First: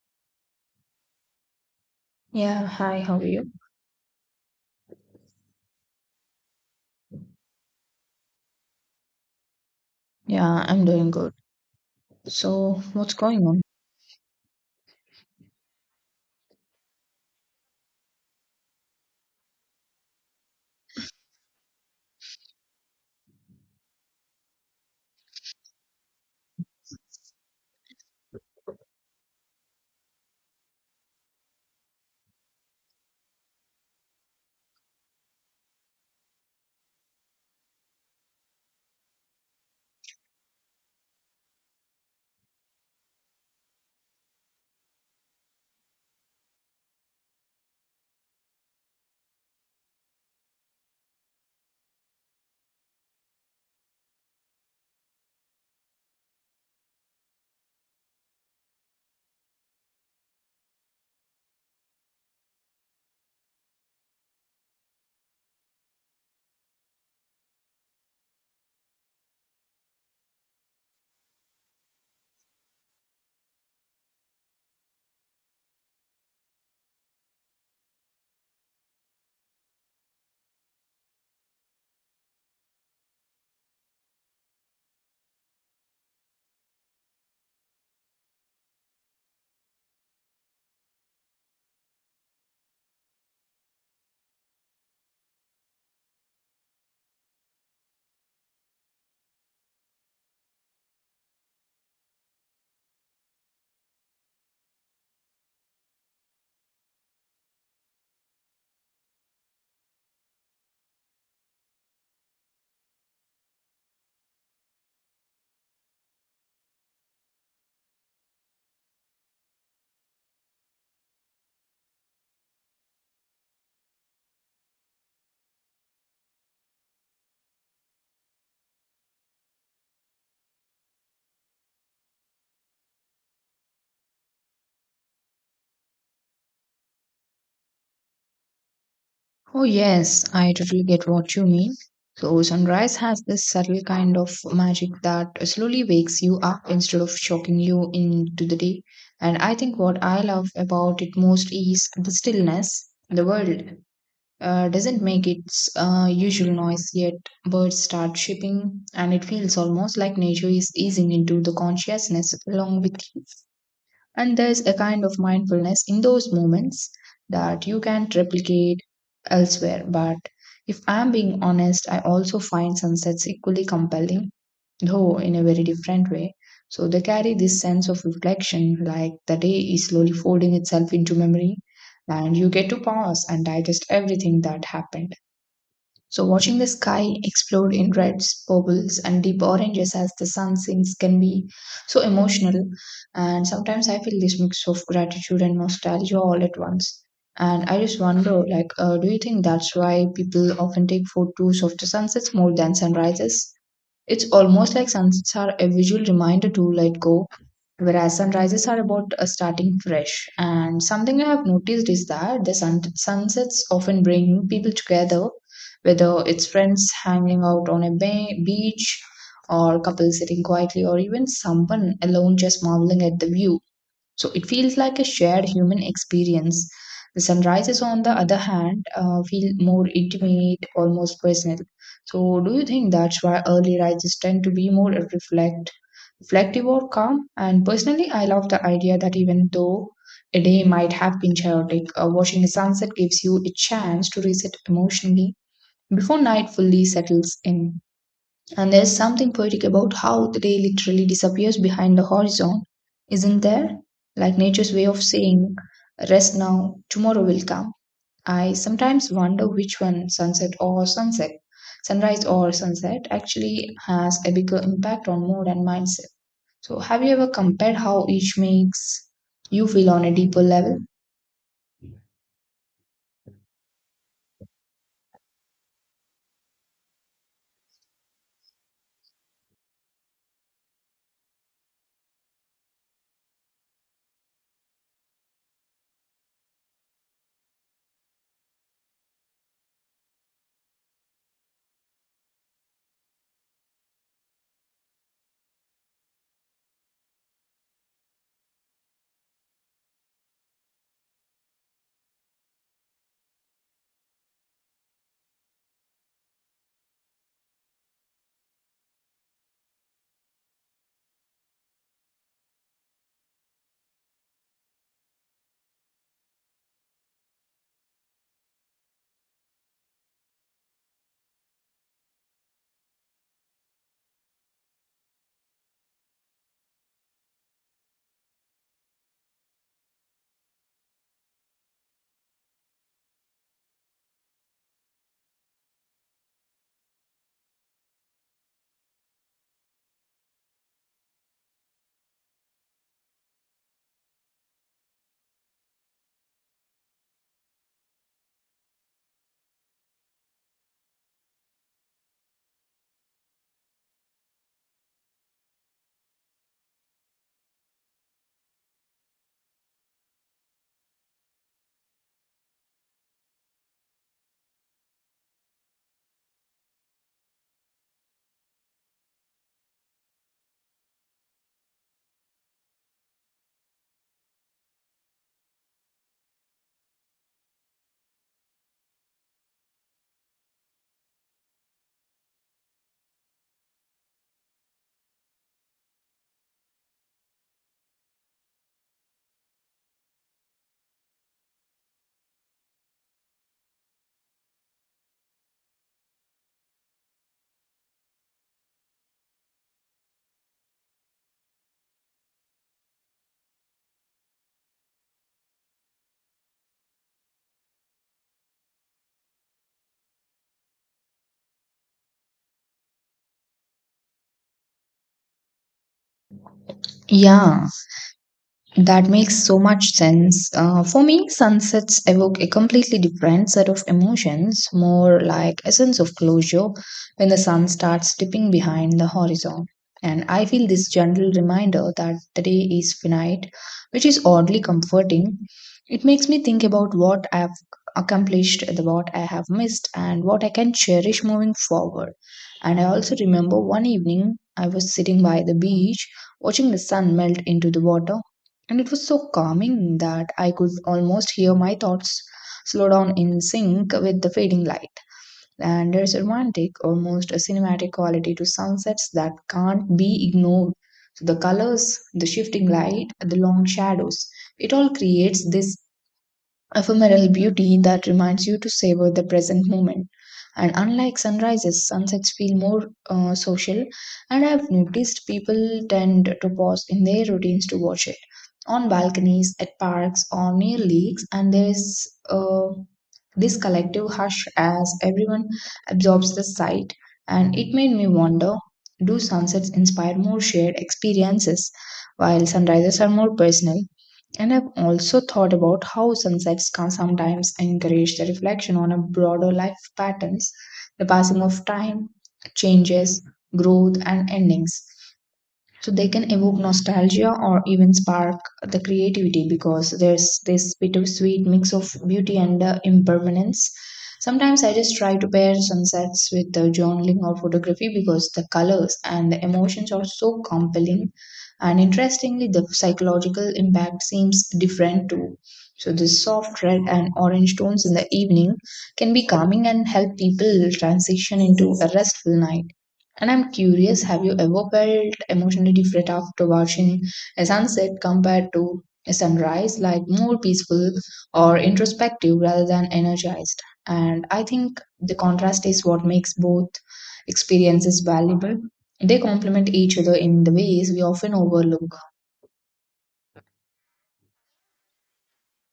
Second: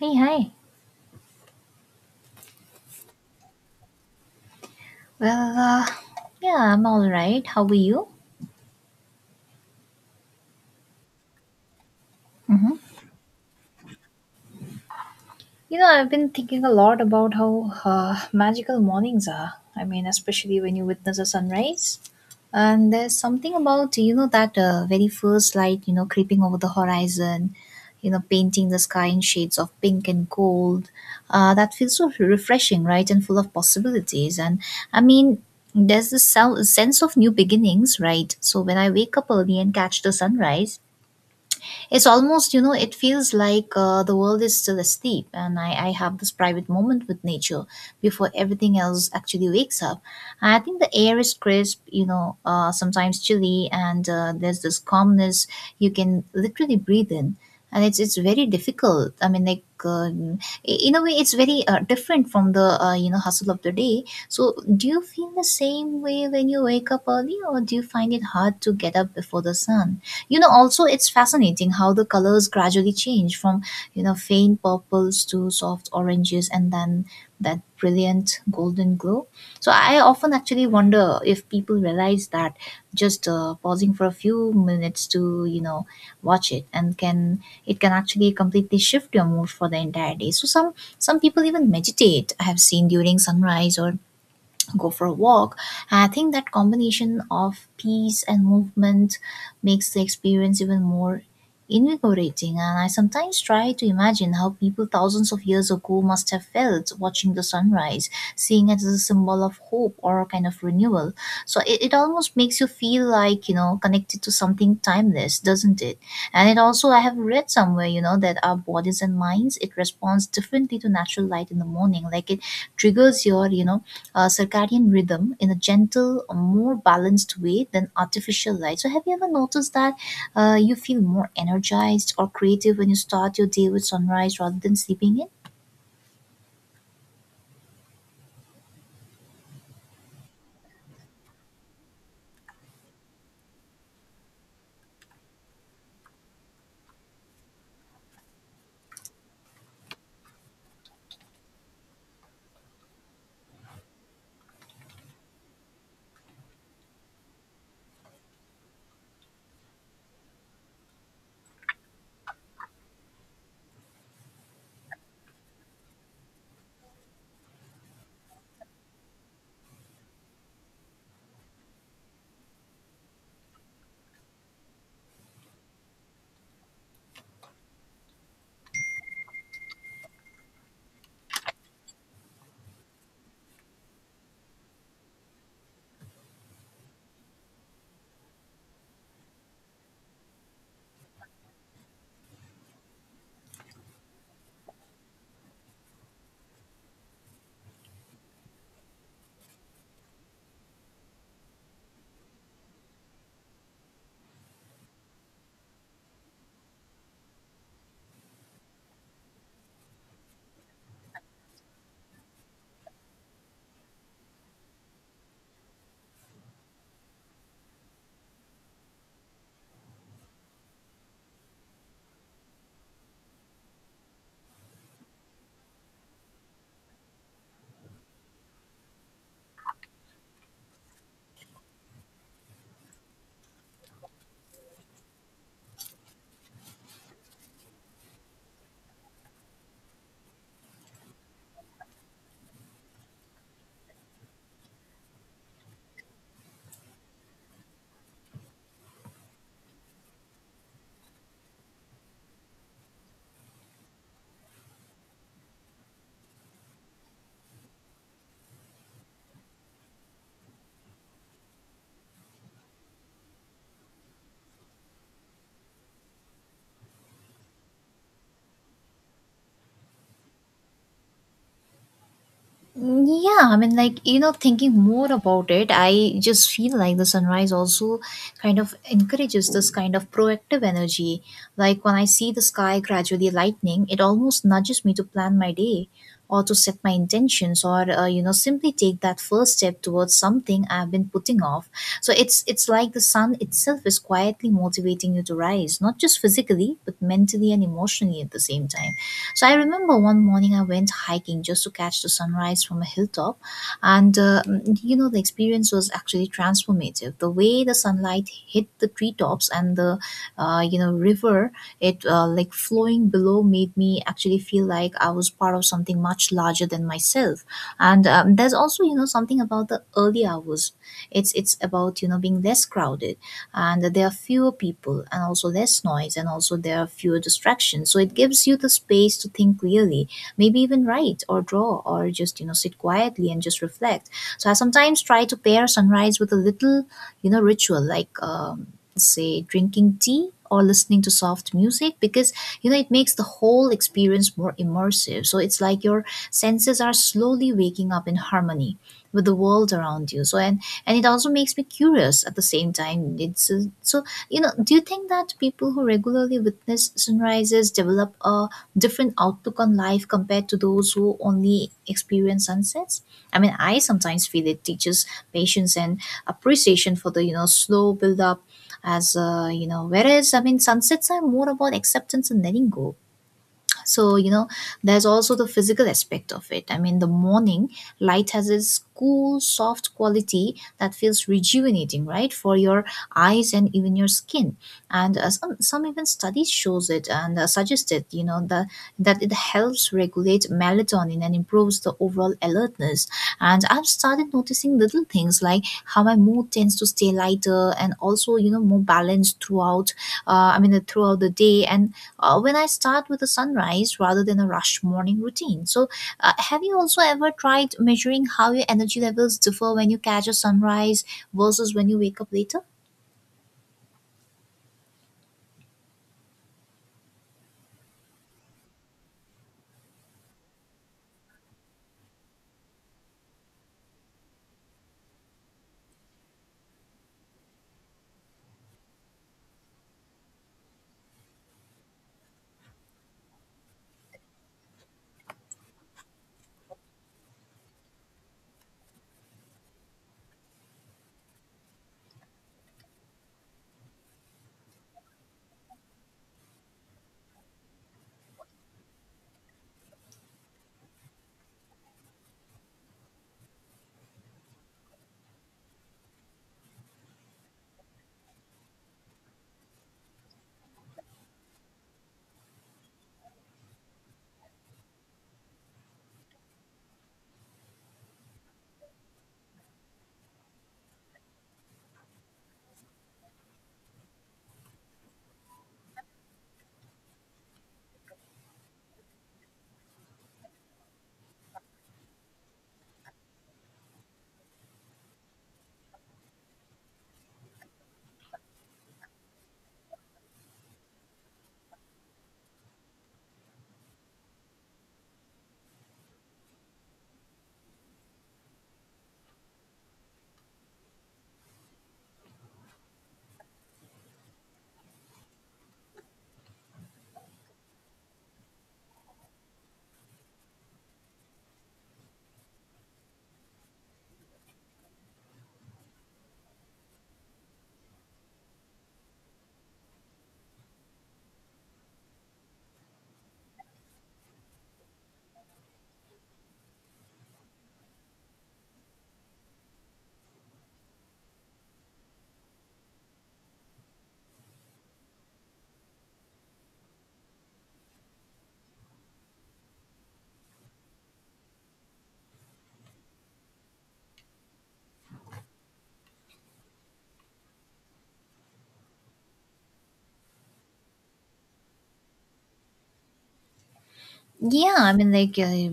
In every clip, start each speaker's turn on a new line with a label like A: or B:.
A: Hey, hi.
B: Yeah, hi, how are you?
A: Well, uh, yeah, I'm all right. How are you?
B: Yeah, I'm doing good.
A: hmm
B: So, what's going on?
A: You know, I've been thinking a lot about how magical mornings are. I mean, especially when you witness a sunrise. And there's something about, you know, that very first light, you know, creeping over the horizon, you know, painting the sky in shades of pink and gold. That feels so refreshing, right? And full of possibilities. I mean, there's this sense of new beginnings, right? So when I wake up early and catch the sunrise, it's almost, you know, it feels like the world is still asleep, and I have this private moment with nature before everything else actually wakes up. I think the air is crisp, you know, sometimes chilly, and there's this calmness you can literally breathe in. And it's very difficult. In a way, it's very different from the hustle of the day. So, do you feel the same way when you wake up early, or do you find it hard to get up before the sun? You know, also, it's fascinating how the colors gradually change from, you know, faint purples to soft oranges, and then that brilliant golden glow. So I often actually wonder if people realize that just pausing for a few minutes to, you know, watch it, and can it can actually completely shift your mood for the entire day. So some people even meditate, I have seen, during sunrise, or go for a walk. And I think that combination of peace and movement makes the experience even more invigorating. And I sometimes try to imagine how people thousands of years ago must have felt watching the sunrise, seeing it as a symbol of hope or a kind of renewal. So it almost makes you feel like, you know, connected to something timeless, doesn't it? And it also, I have read somewhere, you know, that our bodies and minds, it responds differently to natural light in the morning. Like, it triggers your, you know, circadian rhythm in a gentle, more balanced way than artificial light. So, have you ever noticed that you feel more energized or creative when you start your day with sunrise rather than sleeping in?
B: Oh, yes, I totally get what you mean. So, sunrise has this subtle kind of magic that slowly wakes you up instead of shocking you into the day. And I think what I love about it most is the stillness. The world doesn't make its usual noise yet. Birds start chirping, and it feels almost like nature is easing into the consciousness along with you. And there's a kind of mindfulness in those moments that you can't replicate elsewhere. But if I'm being honest, I also find sunsets equally compelling, though in a very different way. So they carry this sense of reflection, like the day is slowly folding itself into memory, and you get to pause and digest everything that happened. So, watching the sky explode in reds, purples, and deep oranges as the sun sinks can be so emotional. And sometimes I feel this mix of gratitude and nostalgia all at once. And I just wonder, like, do you think that's why people often take photos of the sunsets more than sunrises? It's almost like sunsets are a visual reminder to let go. Whereas sunrises are about starting fresh. And something I have noticed is that the sunsets often bring people together, whether it's friends hanging out on a beach, or couples sitting quietly, or even someone alone just marveling at the view. So it feels like a shared human experience. The sunrises, on the other hand, feel more intimate, almost personal. So, do you think that's why early rises tend to be more reflective or calm? And personally, I love the idea that even though a day might have been chaotic, watching a sunset gives you a chance to reset emotionally before night fully settles in. And there's something poetic about how the day literally disappears behind the horizon, isn't there? Like nature's way of saying, rest now, tomorrow will come. I sometimes wonder which one, sunrise or sunset, actually has a bigger impact on mood and mindset. So, have you ever compared how each makes you feel on a deeper level?
A: Mm, yeah, I mean, like, you know, thinking more about it, I just feel like the sunrise also kind of encourages this kind of proactive energy. Like, when I see the sky gradually lightening, it almost nudges me to plan my day, or to set my intentions, or you know, simply take that first step towards something I've been putting off. So it's like the sun itself is quietly motivating you to rise, not just physically but mentally and emotionally at the same time. So I remember one morning I went hiking just to catch the sunrise from a hilltop, and you know, the experience was actually transformative. The way the sunlight hit the treetops and the river, it like, flowing below, made me actually feel like I was part of something much larger than myself. And there's also, you know, something about the early hours. It's about, you know, being less crowded, and there are fewer people, and also less noise, and also there are fewer distractions. So it gives you the space to think clearly, maybe even write or draw, or just, you know, sit quietly and just reflect. So I sometimes try to pair sunrise with a little, you know, ritual, like, say, drinking tea or listening to soft music, because, you know, it makes the whole experience more immersive. So it's like your senses are slowly waking up in harmony with the world around you. So, and it also makes me curious at the same time. It's so, you know, do you think that people who regularly witness sunrises develop a different outlook on life compared to those who only experience sunsets? I mean, I sometimes feel it teaches patience and appreciation for the, you know, slow build up, as you know, whereas, I mean, sunsets are more about acceptance and letting go. So, you know, there's also the physical aspect of it. I mean, the morning light has this cool, soft quality that feels rejuvenating, right, for your eyes and even your skin. And some even studies shows it, and suggested, you know, that it helps regulate melatonin and improves the overall alertness. And I've started noticing little things, like how my mood tends to stay lighter and also, you know, more balanced throughout, throughout the day, and when I start with a sunrise rather than a rush morning routine. So, have you also ever tried measuring how your energy levels differ when you catch a sunrise versus when you wake up later?
B: Yeah, that makes so much sense. For me, sunsets evoke a completely different set of emotions, more like a sense of closure when the sun starts dipping behind the horizon. And I feel this gentle reminder that the day is finite, which is oddly comforting. It makes me think about what I have accomplished, the what I have missed, and what I can cherish moving forward. And I also remember one evening I was sitting by the beach watching the sun melt into the water, and it was so calming that I could almost hear my thoughts slow down in sync with the fading light. And there's a romantic, almost a cinematic quality to sunsets that can't be ignored. So the colors, the shifting light, the long shadows, it all creates this ephemeral beauty that reminds you to savor the present moment. And unlike sunrises, sunsets feel more social, and I've noticed people tend to pause in their routines to watch it on balconies, at parks, or near lakes. And there is this collective hush as everyone absorbs the sight. And it made me wonder, do sunsets inspire more shared experiences, while sunrises are more personal? And I've also thought about how sunsets can sometimes encourage the reflection on a broader life patterns, the passing of time, changes, growth, and endings, so they can evoke nostalgia or even spark the creativity because there's this bittersweet mix of beauty and impermanence. Sometimes I just try to pair sunsets with the journaling or photography because the colors and the emotions are so compelling. And interestingly, the psychological impact seems different too. So the soft red and orange tones in the evening can be calming and help people transition into a restful night. And I'm curious, have you ever felt emotionally different after watching a sunset compared to a sunrise, like more peaceful or introspective rather than energized? And I think the contrast is what makes both experiences valuable. They complement each other in the ways we often overlook.
A: Yeah, I mean, like,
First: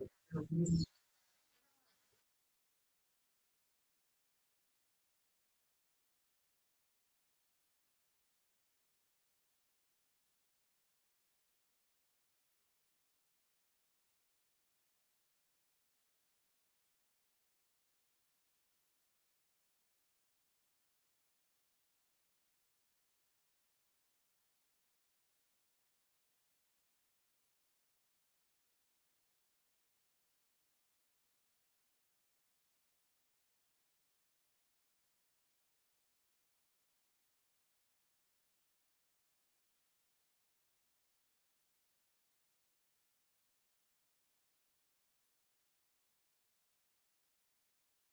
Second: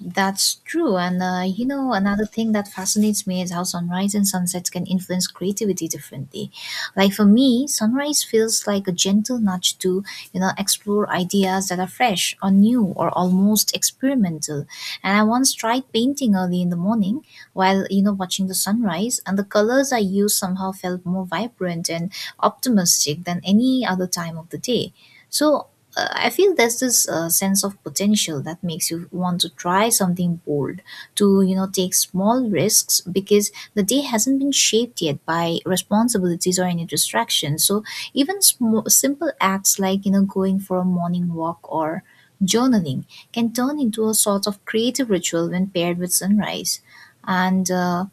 A: that's true. And, you know, another thing that fascinates me is how sunrise and sunsets can influence creativity differently. Like, for me, sunrise feels like a gentle nudge to, you know, explore ideas that are fresh or new or almost experimental. And I once tried painting early in the morning while, you know, watching the sunrise, and the colors I used somehow felt more vibrant and optimistic than any other time of the day. So, I feel there's this sense of potential that makes you want to try something bold, to, you know, take small risks, because the day hasn't been shaped yet by responsibilities or any distractions. So even simple acts, like, you know, going for a morning walk or journaling, can turn into a sort of creative ritual when paired with sunrise, and. Uh,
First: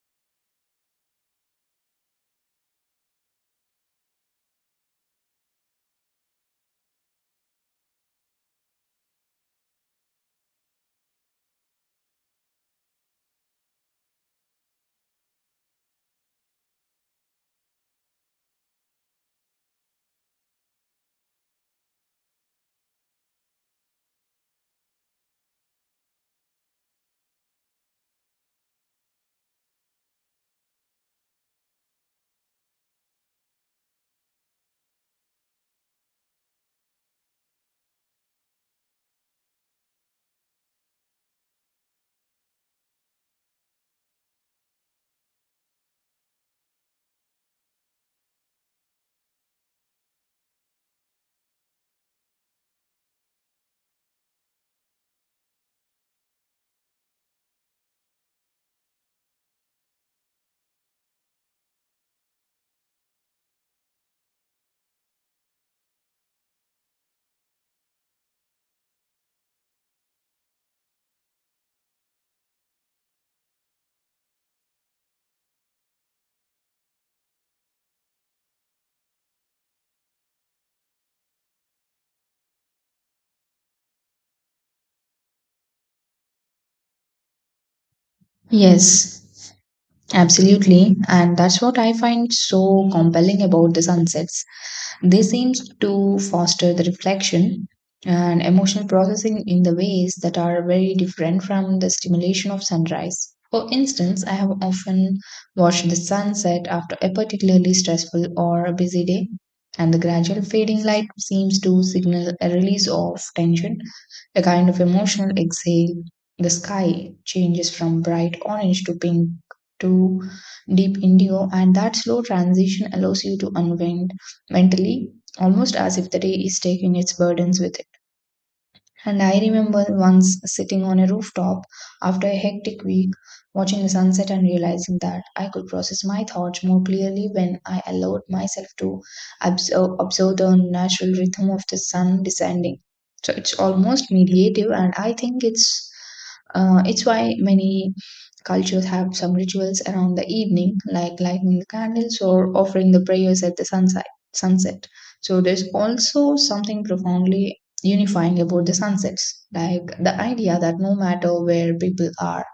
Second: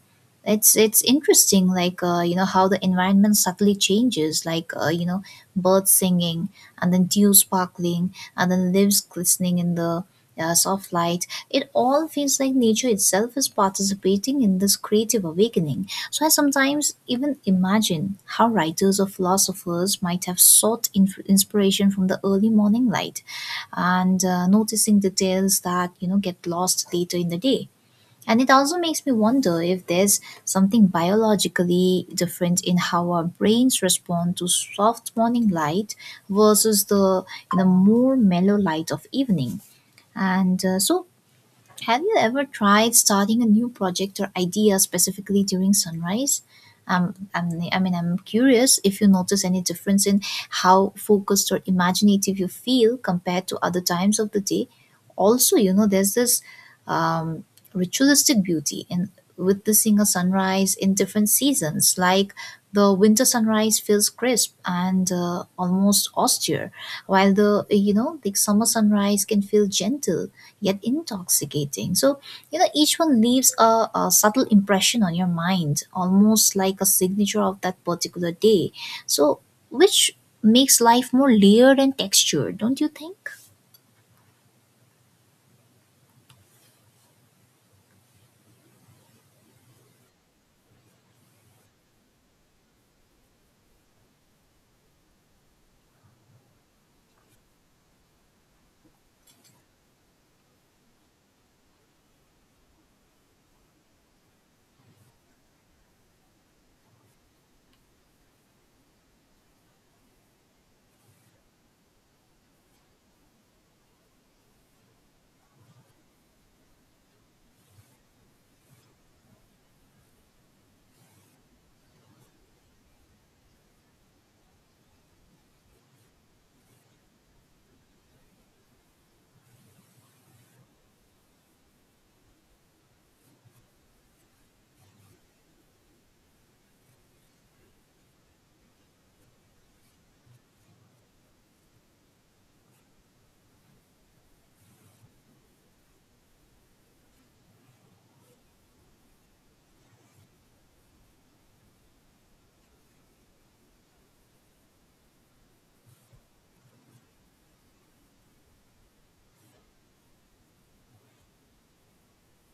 A: it's it's interesting, like, you know, how the environment subtly changes, like, you know, birds singing, and then dew sparkling, and then leaves glistening in the soft light. It all feels like nature itself is participating in this creative awakening. So I sometimes even imagine how writers or philosophers might have sought inspiration from the early morning light, and noticing details that, you know, get lost later in the day. And it also makes me wonder if there's something biologically different in how our brains respond to soft morning light versus the more mellow light of evening. And so, have you ever tried starting a new project or idea specifically during sunrise? I'm curious if you notice any difference in how focused or imaginative you feel compared to other times of the day. Also, you know, there's this um, ritualistic beauty in witnessing a sunrise in different seasons. Like, the winter sunrise feels crisp and almost austere, while the, you know, the summer sunrise can feel gentle yet intoxicating. So, you know, each one leaves a subtle impression on your mind, almost like a signature of that particular day. So, which makes life more layered and textured, don't you think?
B: Yes, absolutely. And that's what I find so compelling about the sunsets. They seems to foster the reflection and emotional processing in the ways that are very different from the stimulation of sunrise. For instance, I have often watched the sunset after a particularly stressful or a busy day, and the gradual fading light seems to signal a release of tension, a kind of emotional exhale. The sky changes from bright orange to pink to deep indigo, and that slow transition allows you to unwind mentally, almost as if the day is taking its burdens with it. And I remember once sitting on a rooftop after a hectic week, watching the sunset and realizing that I could process my thoughts more clearly when I allowed myself to observe the natural rhythm of the sun descending. So it's almost meditative, and I think it's it's why many cultures have some rituals around the evening, like lighting the candles or offering the prayers at the sunset. Sunset. So there's also something profoundly unifying about the sunsets. Like the idea that no matter where people are,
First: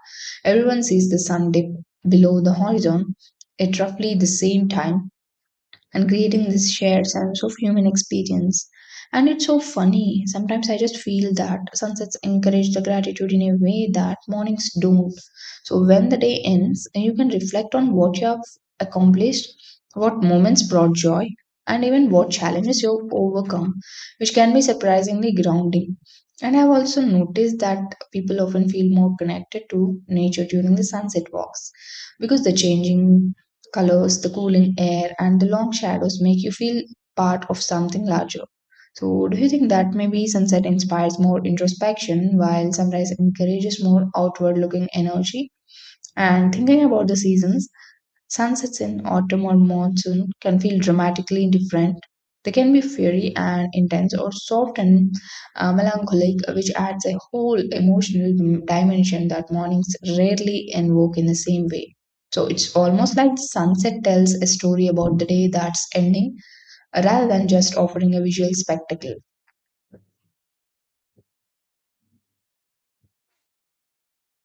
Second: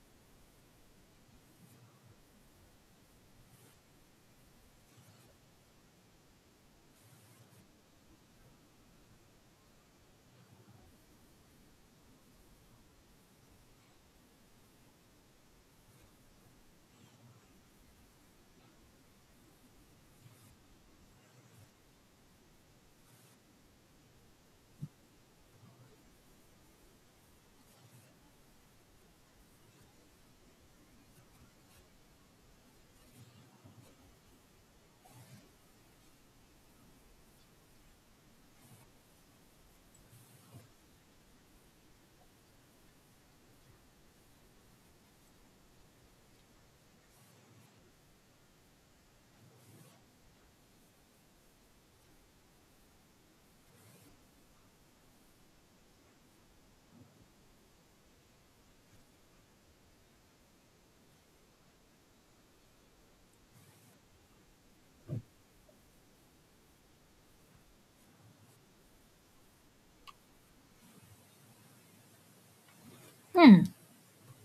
B: everyone sees the sun dip below the horizon at roughly the same time, and creating this shared sense of human experience. And it's so funny. Sometimes I just feel that sunsets encourage the gratitude in a way that mornings don't. So when the day ends, you can reflect on what you have accomplished, what moments brought joy, and even what challenges you've overcome, which can be surprisingly grounding. And I've also noticed that people often feel more connected to nature during the sunset walks because the changing colors, the cooling air, and the long shadows make you feel part of something larger. So, do you think that maybe sunset inspires more introspection while sunrise encourages more outward looking energy? And thinking about the seasons, sunsets in autumn or monsoon can feel dramatically different. They can be fiery and intense, or soft and melancholic, which adds a whole emotional dimension that mornings rarely invoke in the same way. So it's almost like the sunset tells a story about the day that's ending, rather than just offering a visual spectacle.
A: Hmm.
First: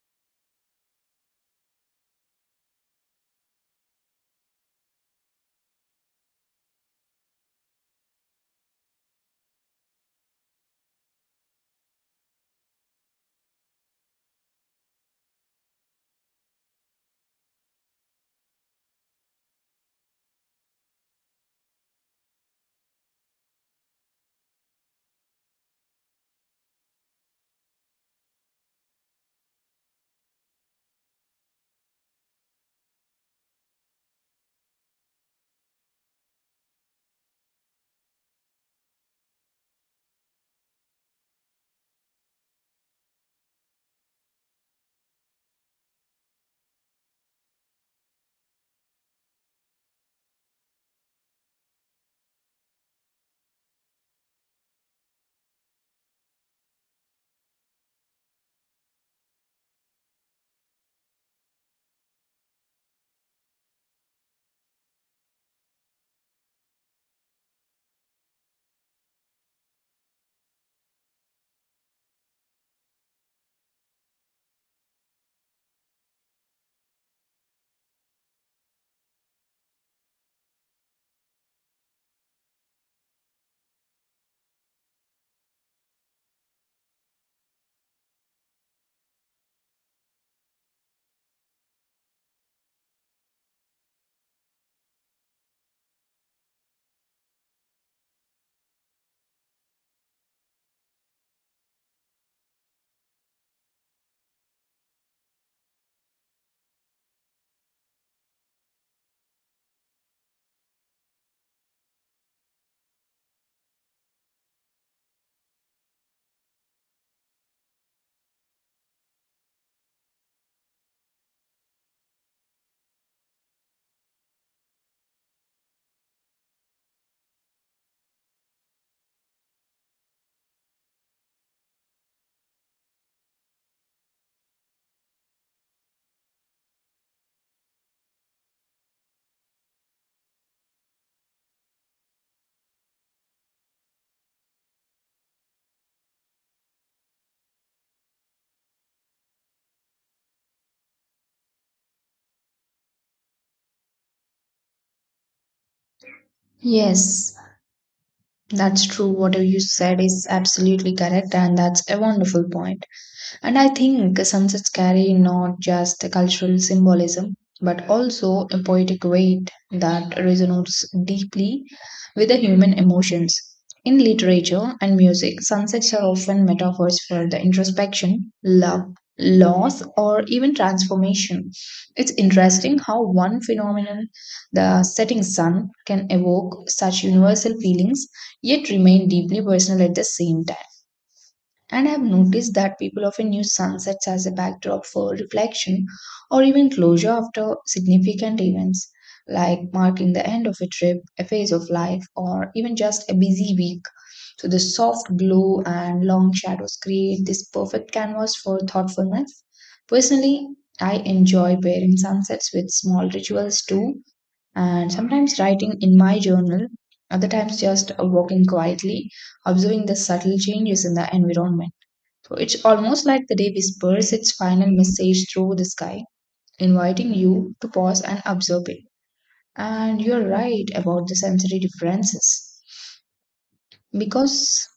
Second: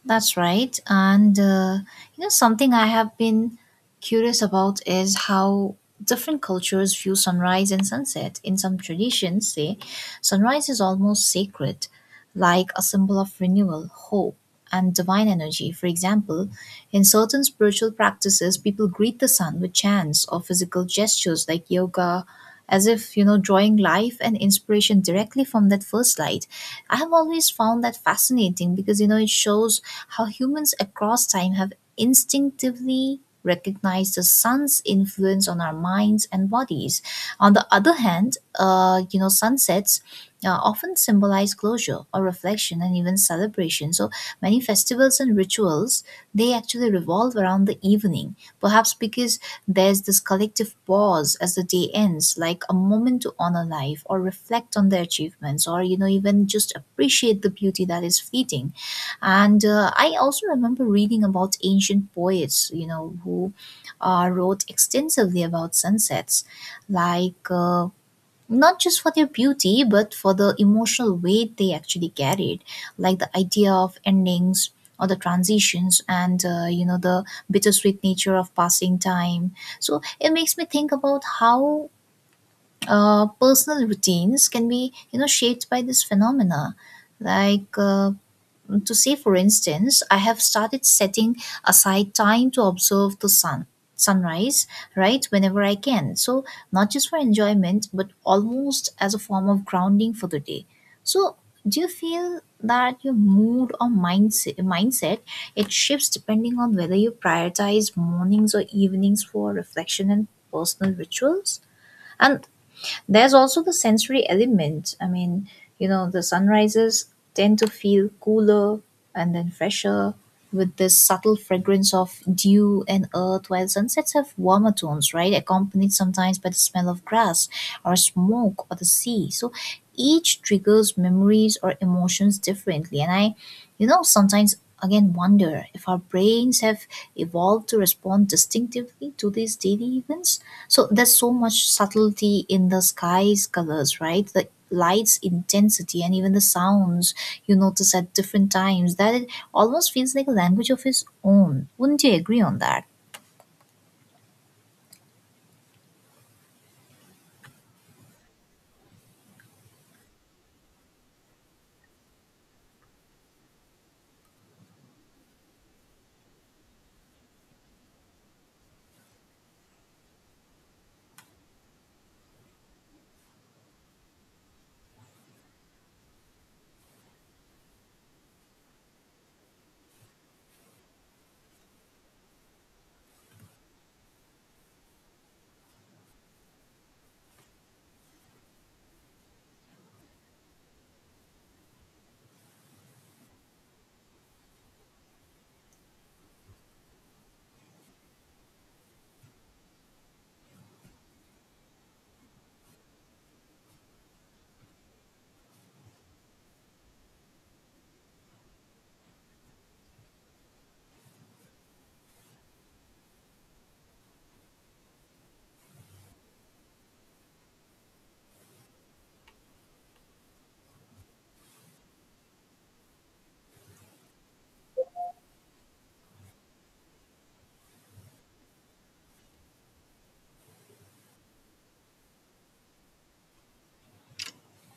A: That's right. And you know, something I have been curious about is how different cultures view sunrise and sunset. In some traditions, say, sunrise is almost sacred, like a symbol of renewal, hope, and divine energy. For example, in certain spiritual practices, people greet the sun with chants or physical gestures like yoga, as if, you know, drawing life and inspiration directly from that first light. I have always found that fascinating because, you know, it shows how humans across time have instinctively recognized the sun's influence on our minds and bodies. On the other hand, you know, sunsets often symbolize closure or reflection and even celebration. So many festivals and rituals, they actually revolve around the evening, perhaps because there's this collective pause as the day ends, like a moment to honor life or reflect on their achievements, or, you know, even just appreciate the beauty that is fleeting. And I also remember reading about ancient poets, you know, who wrote extensively about sunsets, like, not just for their beauty, but for the emotional weight they actually carried, like the idea of endings or the transitions, and, you know, the bittersweet nature of passing time. So it makes me think about how personal routines can be, you know, shaped by this phenomena. Like, to say, for instance, I have started setting aside time to observe the sunrise, right, whenever I can. So, not just for enjoyment, but almost as a form of grounding for the day. So, do you feel that your mood or mindset, it shifts depending on whether you prioritize mornings or evenings for reflection and personal rituals? And there's also the sensory element. I mean, the sunrises tend to feel cooler and then fresher with this subtle fragrance of dew and earth, while sunsets have warmer tones, right? Accompanied sometimes by the smell of grass or smoke or the sea. So each triggers memories or emotions differently. And I sometimes again wonder if our brains have evolved to respond distinctively to these daily events. So there's so much subtlety in the sky's colors, right? The light's intensity and even the sounds you notice at different times, that it almost feels like a language of its own. Wouldn't you agree on that?
B: Yes, that's true. Whatever you said is absolutely correct, and that's a wonderful point. And I think sunsets carry not just a cultural symbolism, but also a poetic weight that resonates deeply with the human emotions. In literature and music, sunsets are often metaphors for the introspection, love, loss, or even transformation. It's interesting how one phenomenon, the setting sun, can evoke such universal feelings yet remain deeply personal at the same time. And I've noticed that people often use sunsets as a backdrop for reflection or even closure after significant events, like marking the end of a trip, a phase of life, or even just a busy week. So the soft glow and long shadows create this perfect canvas for thoughtfulness. Personally, I enjoy pairing sunsets with small rituals too, and sometimes writing in my journal, other times just walking quietly, observing the subtle changes in the environment. So it's almost like the day whispers its final message through the sky, inviting you to pause and observe it. And you're right about the sensory differences. Because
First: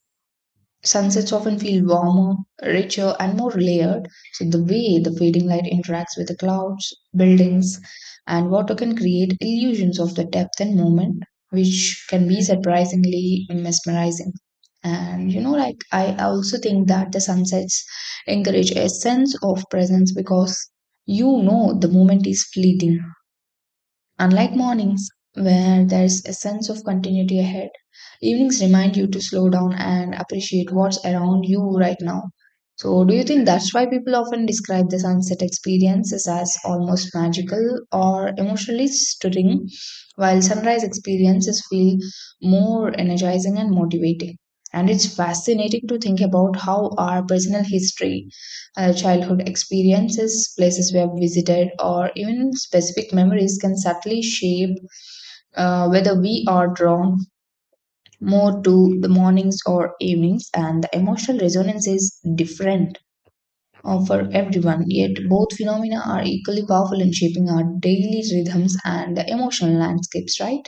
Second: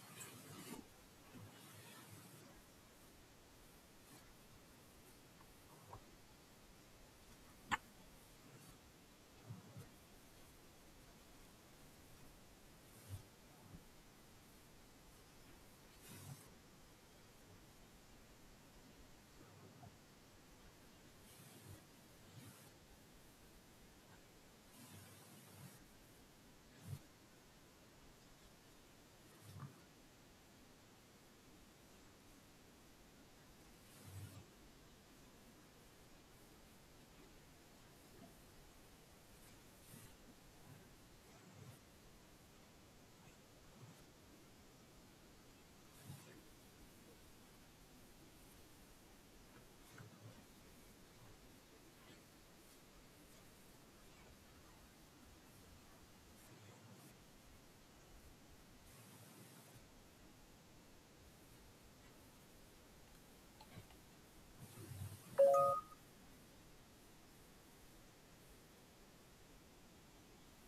B: sunsets often feel warmer, richer, and more layered. So, the way the fading light interacts with the clouds, buildings, and water can create illusions of the depth and moment, which can be surprisingly mesmerizing. And you know, like, I also think that the sunsets encourage a sense of presence because you know the moment is fleeting. Unlike mornings, where there's a sense of continuity ahead, evenings remind you to slow down and appreciate what's around you right now. So, do you think that's why people often describe the sunset experiences as almost magical or emotionally stirring, while sunrise experiences feel more energizing and motivating? And it's fascinating to think about how our personal history, childhood experiences, places we have visited, or even specific memories can subtly shape whether we are drawn more to the mornings or evenings, and the emotional resonance is different for everyone. Yet, both phenomena are equally powerful in shaping our daily rhythms and the emotional landscapes, right?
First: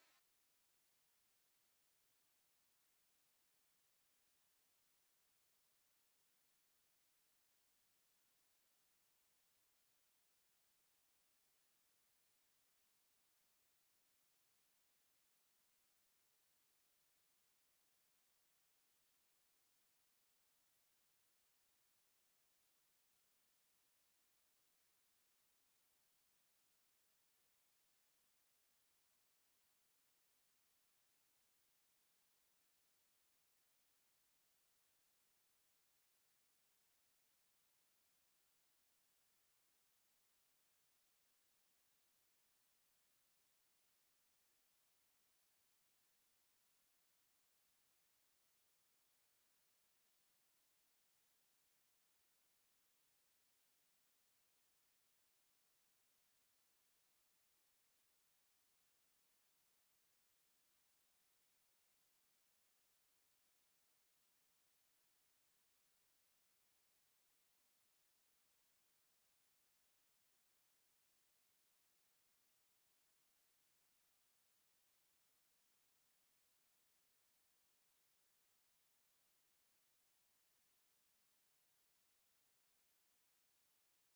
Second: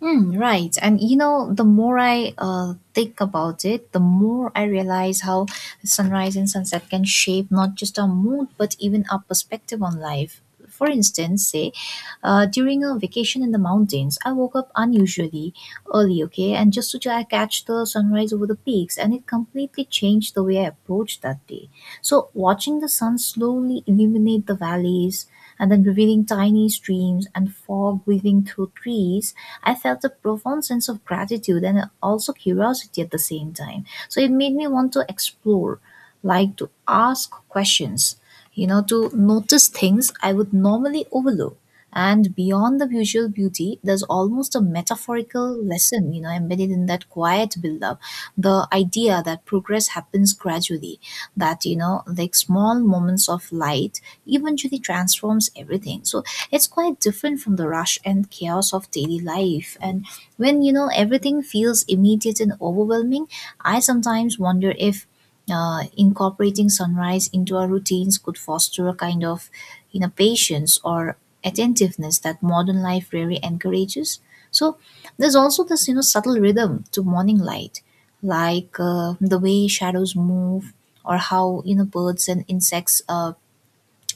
A: Mm, right. And you know, the more I think about it, the more I realize how sunrise and sunset can shape not just our mood, but even our perspective on life. For instance, say, during a vacation in the mountains, I woke up unusually early, okay, and just to try catch the sunrise over the peaks, and it completely changed the way I approached that day. So, watching the sun slowly illuminate the valleys and then revealing tiny streams and fog weaving through trees, I felt a profound sense of gratitude and also curiosity at the same time. So it made me want to explore, like to ask questions, you know, to notice things I would normally overlook. And beyond the visual beauty, there's almost a metaphorical lesson, you know, embedded in that quiet build-up. The idea that progress happens gradually, that you know, like small moments of light eventually transforms everything. So it's quite different from the rush and chaos of daily life. And when you know everything feels immediate and overwhelming, I sometimes wonder if incorporating sunrise into our routines could foster a kind of you know patience or attentiveness that modern life rarely encourages. So there's also this you know subtle rhythm to morning light, like the way shadows move or how you know birds and insects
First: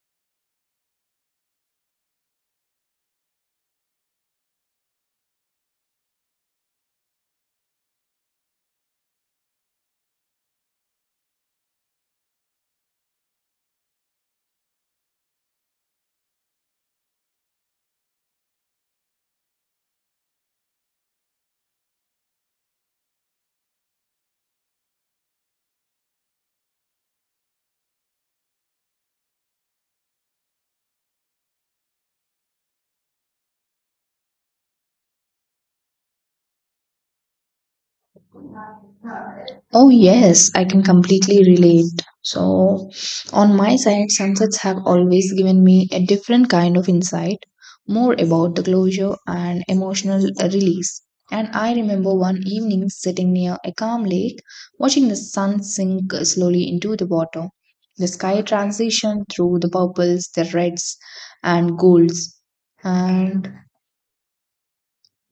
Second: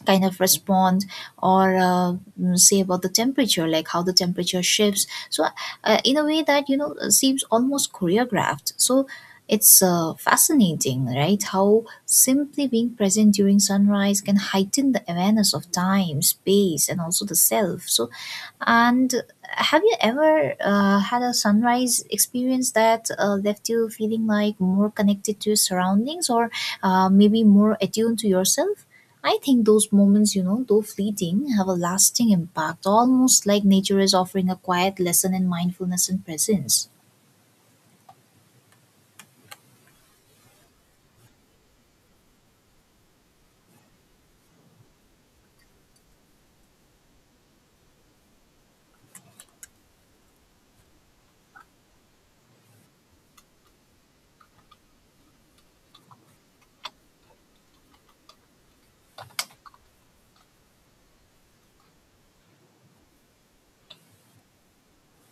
A: kind of respond, or say about the temperature, like how the temperature shifts, so in a way that you know seems almost choreographed. So it's fascinating, right, how simply being present during sunrise can heighten the awareness of time, space, and also the self. So and have you ever had a sunrise experience that left you feeling like more connected to your surroundings, or maybe more attuned to yourself? I think those moments, you know, though fleeting, have a lasting impact, almost like nature is offering a quiet lesson in mindfulness and presence.
B: Oh, yes, I can completely relate. So, on my side, sunsets have always given me a different kind of insight, more about the closure and emotional release. And I remember one evening sitting near a calm lake, watching the sun sink slowly into the water, the sky transition through the purples, the reds, and golds. And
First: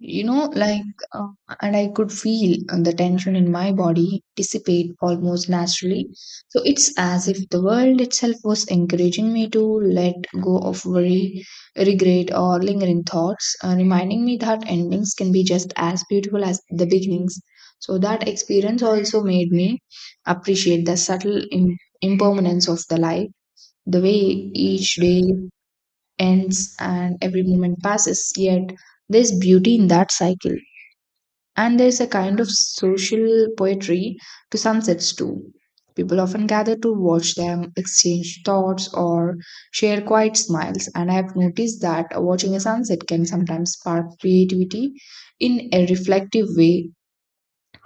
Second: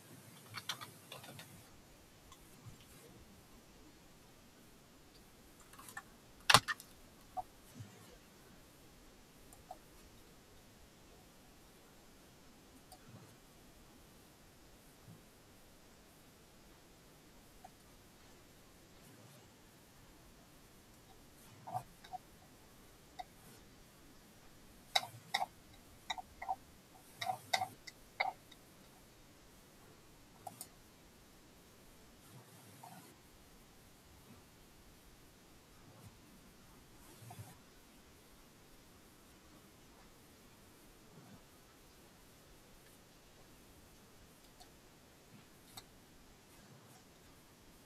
B: you know, like, uh, I could feel the tension in my body dissipate almost naturally. So it's as if the world itself was encouraging me to let go of worry, regret, or lingering thoughts, reminding me that endings can be just as beautiful as the beginnings. So that experience also made me appreciate the subtle impermanence of the life, the way each day ends and every moment passes, yet there's beauty in that cycle. And there's a kind of social poetry to sunsets too. People often gather to watch them, exchange thoughts, or share quiet smiles. And I've noticed that watching a sunset can sometimes spark creativity in a reflective way,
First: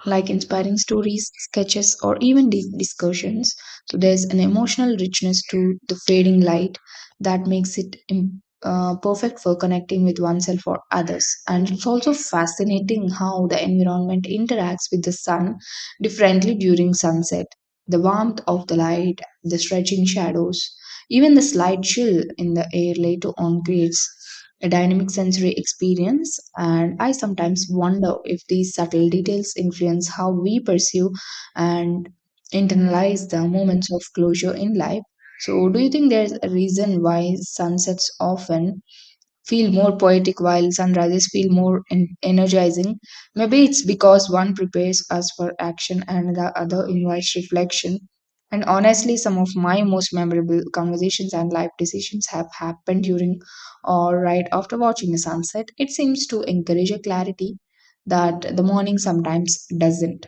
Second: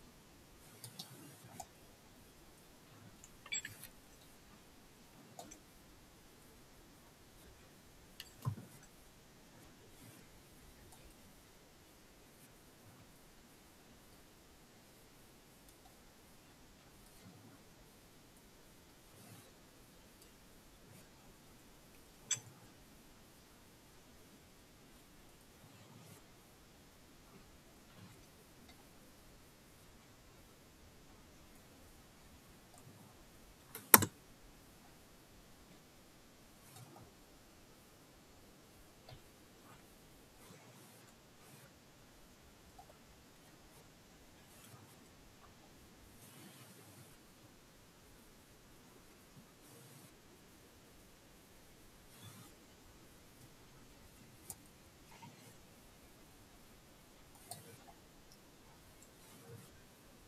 B: like inspiring stories, sketches, or even deep discussions. So there's an emotional richness to the fading light that makes it perfect for connecting with oneself or others. And it's also fascinating how the environment interacts with the sun differently during sunset. The warmth of the light, the stretching shadows, even the slight chill in the air later on creates a dynamic sensory experience. And I sometimes wonder if these subtle details influence how we perceive and internalize the moments of closure in life. So, do you think there's a reason why sunsets often feel more poetic while sunrises feel more energizing. Maybe it's because one prepares us for action and the other invites reflection. And honestly, some of my most memorable conversations and life decisions have happened during or right after watching a sunset. It seems to encourage a clarity that the morning sometimes doesn't.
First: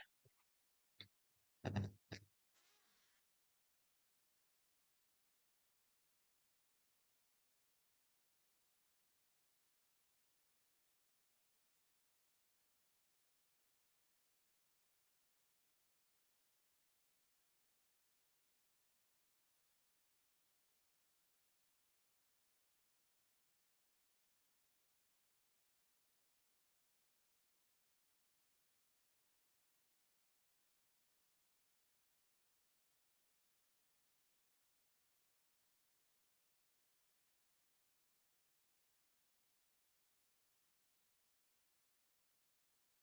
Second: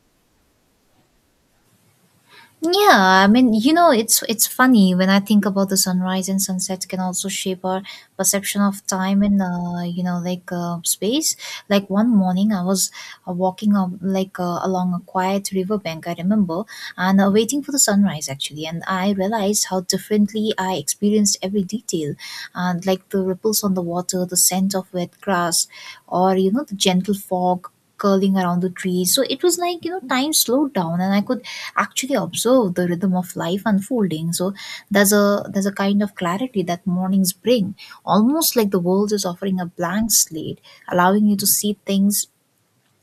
A: Yeah, I mean, you know, it's funny when I think about the sunrise and sunset can also shape our perception of time and you know, like space. Like one morning, I was walking up like along a quiet riverbank, I remember, and waiting for the sunrise actually, and I realized how differently I experienced every detail, and like the ripples on the water, the scent of wet grass, or you know, the gentle fog curling around the trees. So it was like you know time slowed down and I could actually observe the rhythm of life unfolding. So there's a kind of clarity that mornings bring, almost like the world is offering a blank slate, allowing you to see things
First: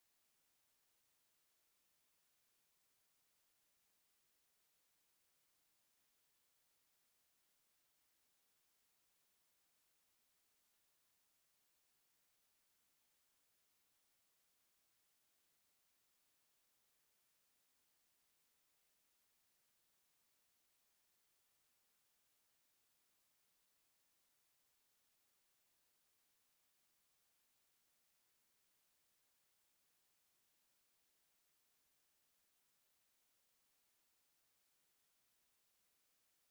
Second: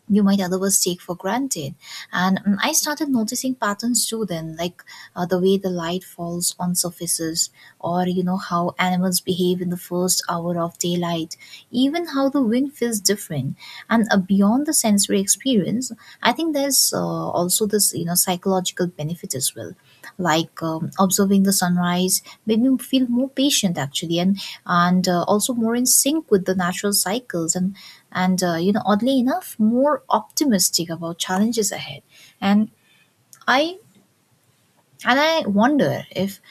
A: you might otherwise take for granted. And mm, I started noticing patterns too then, like the way the light falls on surfaces, or you know, how animals behave in the first hour of daylight, even how the wind feels different. And beyond the sensory experience, I think there's also this, you know, psychological benefit as well. Like observing the sunrise made me feel more patient actually, and also more in sync with the natural cycles, and you know oddly enough more optimistic about challenges ahead. And i and i wonder if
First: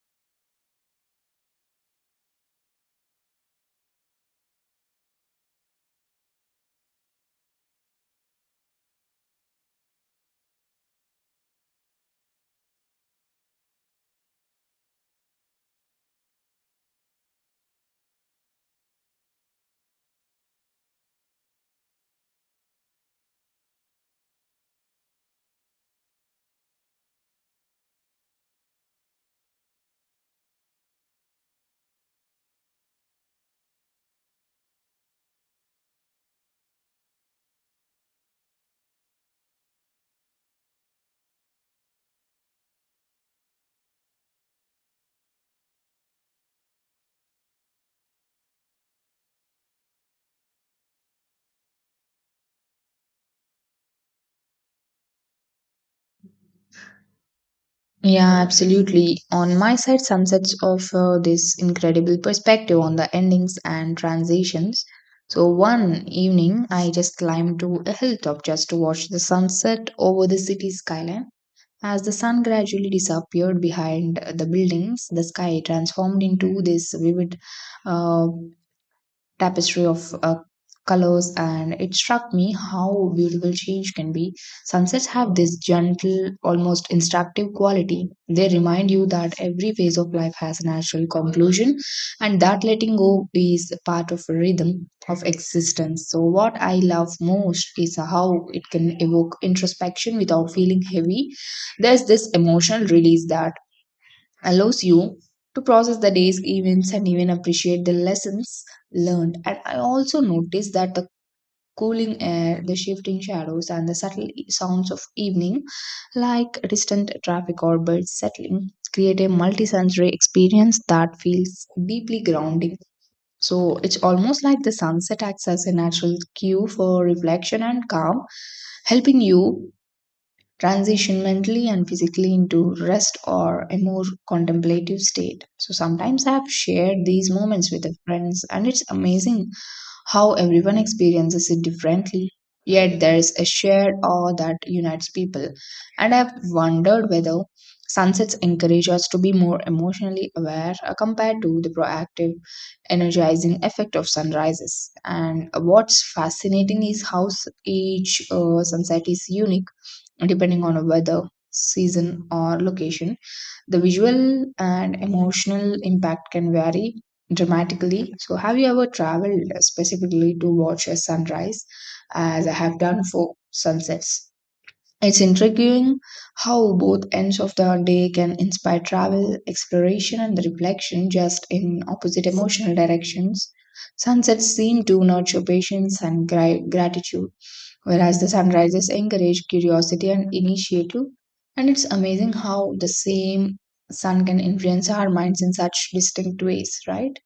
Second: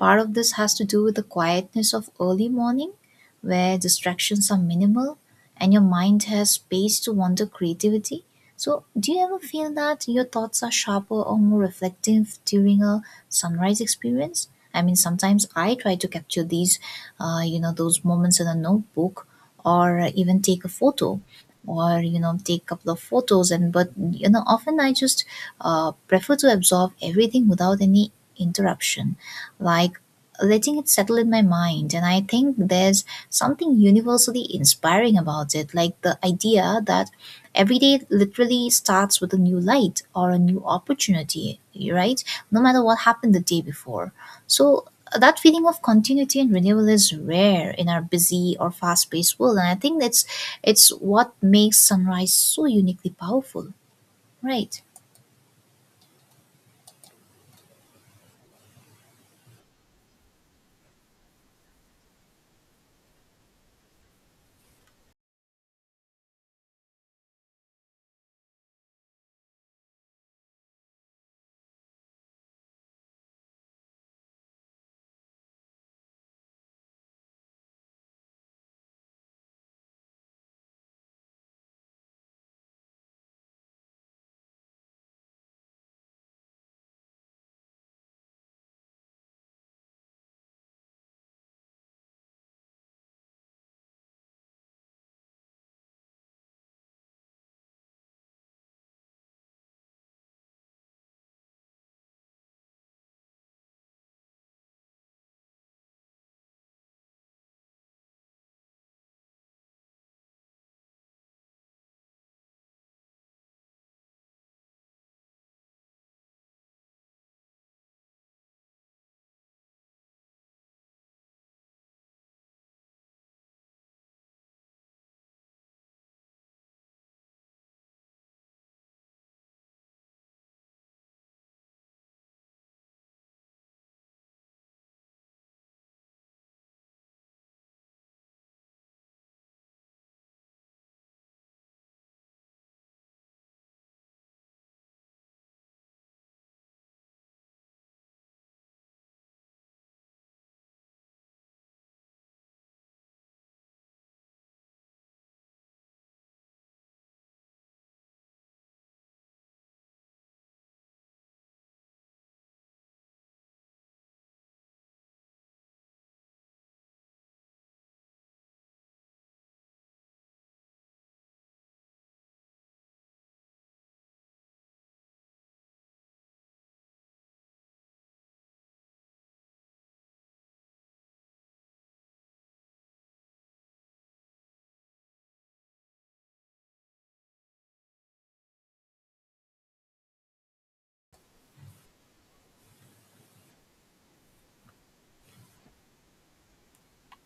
A: part of this has to do with the quietness of early morning, where distractions are minimal and your mind has space to wander creativity. So, do you ever feel that your thoughts are sharper or more reflective during a sunrise experience? I mean, sometimes I try to capture these, you know, those moments in a notebook, or even take a photo, or you know take a couple of photos, and but you know often I just prefer to absorb everything without any interruption, like letting it settle in my mind. And I think there's something universally inspiring about it, like the idea that every day literally starts with a new light or a new opportunity, right? No matter what happened the day before. So that feeling of continuity and renewal is rare in our busy or fast-paced world, and I think that's it's what makes sunrise so uniquely powerful, right?
B: Yeah, absolutely. On my side, sunsets offer this incredible perspective on the endings and transitions. So one evening, I just climbed to a hilltop just to watch the sunset over the city skyline. As the sun gradually disappeared behind the buildings, the sky transformed into this vivid, uh, tapestry of colors. And it struck me how beautiful change can be. Sunsets have this gentle, almost instructive quality. They remind you that every phase of life has a natural conclusion and that letting go is part of a rhythm of existence. So what I love most is how it can evoke introspection without feeling heavy. There's this emotional release that allows you to process the day's events and even appreciate the lessons learned. And I also noticed that the cooling air, the shifting shadows, and the subtle sounds of evening, like distant traffic or birds settling, create a multisensory experience that feels deeply grounding. So it's almost like the sunset acts as a natural cue for reflection and calm, helping you transition mentally and physically into rest or a more contemplative state. So sometimes I have shared these moments with friends, and it's amazing how everyone experiences it differently. Yet there's a shared awe that unites people. And I've wondered whether sunsets encourage us to be more emotionally aware compared to the proactive, energizing effect of sunrises. And what's fascinating is how each sunset is unique depending on weather, season, or location. The visual and emotional impact can vary dramatically. So, have you ever traveled specifically to watch a sunrise, as I have done for sunsets? It's intriguing how both ends of the day can inspire travel, exploration, and reflection, just in opposite emotional directions. Sunsets seem to nurture patience and gratitude, whereas the sunrises encourage curiosity and initiative. And it's amazing how the same sun can influence our minds in such distinct ways, right?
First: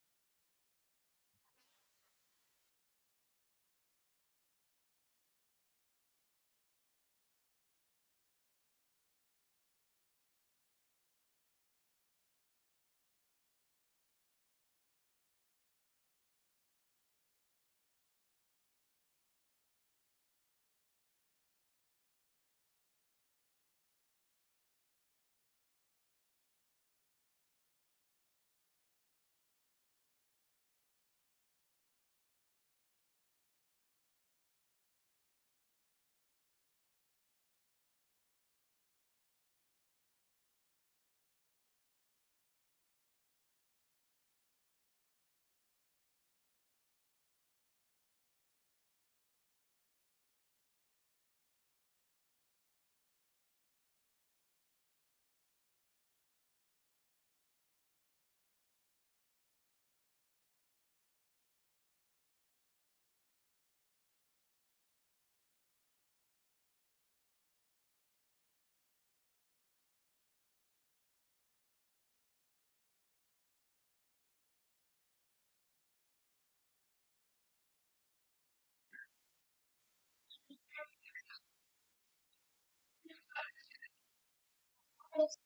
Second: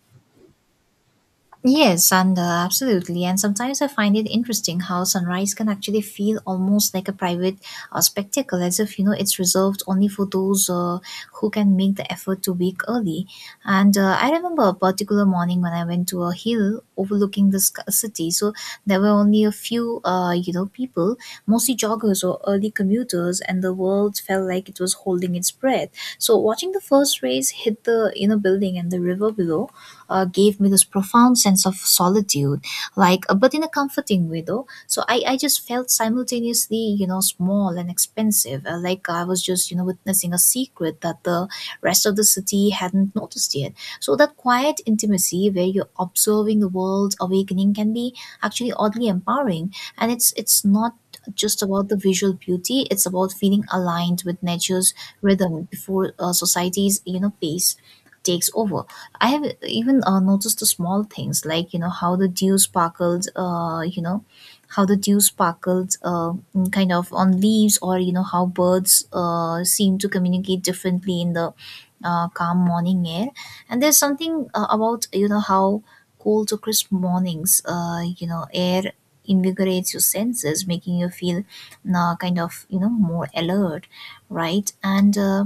A: Yes, and absolutely. And sometimes I find it interesting how sunrise can actually feel almost like a private spectacle, as if you know it's reserved only for those who can make the effort to wake early. And I remember a particular morning when I went to a hill overlooking the sc- city, so there were only a few, you know, people, mostly joggers or early commuters, and the world felt like it was holding its breath. So watching the first rays hit the you know building and the river below gave me this profound sense of solitude, like, but in a comforting way though. So I just felt simultaneously, you know, small and expensive, like I was just, you know, witnessing a secret that the rest of the city hadn't noticed yet. So that quiet intimacy where you're observing the world's awakening can be actually oddly empowering. And it's not just about the visual beauty, it's about feeling aligned with nature's rhythm before society's, you know, pace takes over. I have even noticed the small things, like you know how the dew sparkles, you know how the dew sparkles, mm, kind of on leaves, or you know how birds seem to communicate differently in the calm morning air. And there's something about you know how cold to crisp mornings, you know, air invigorates your senses, making you feel kind of you know more alert, right? And uh,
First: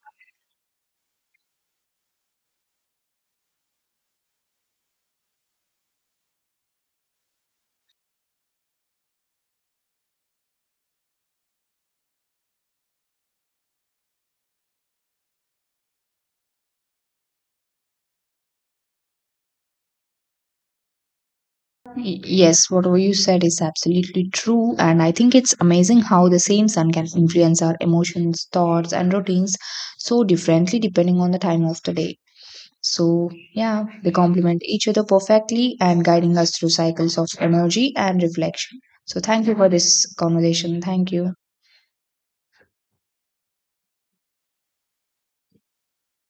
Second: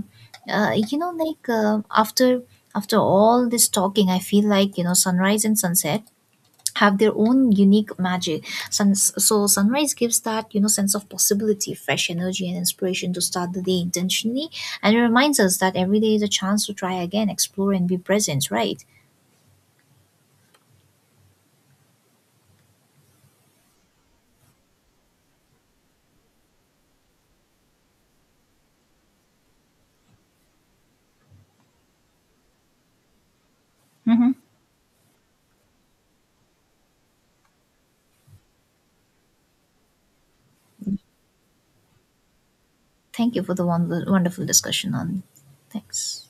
A: uh, you know, like after all this talking, I feel like, you know, sunrise and sunset have their own unique magic. So, sunrise gives that, you know, sense of possibility, fresh energy, and inspiration to start the day intentionally. And it reminds us that every day is a chance to try again, explore, and be present, right?
B: Yes, what you said is absolutely true, and I think it's amazing how the same sun can influence our emotions, thoughts, and routines so differently depending on the time of the day. So, yeah, they
A: Hmm.
B: complement each other perfectly and guiding us through cycles of energy and reflection. So, thank you for this conversation. Thank you.
A: Thank you for the wonderful discussion on. Thanks.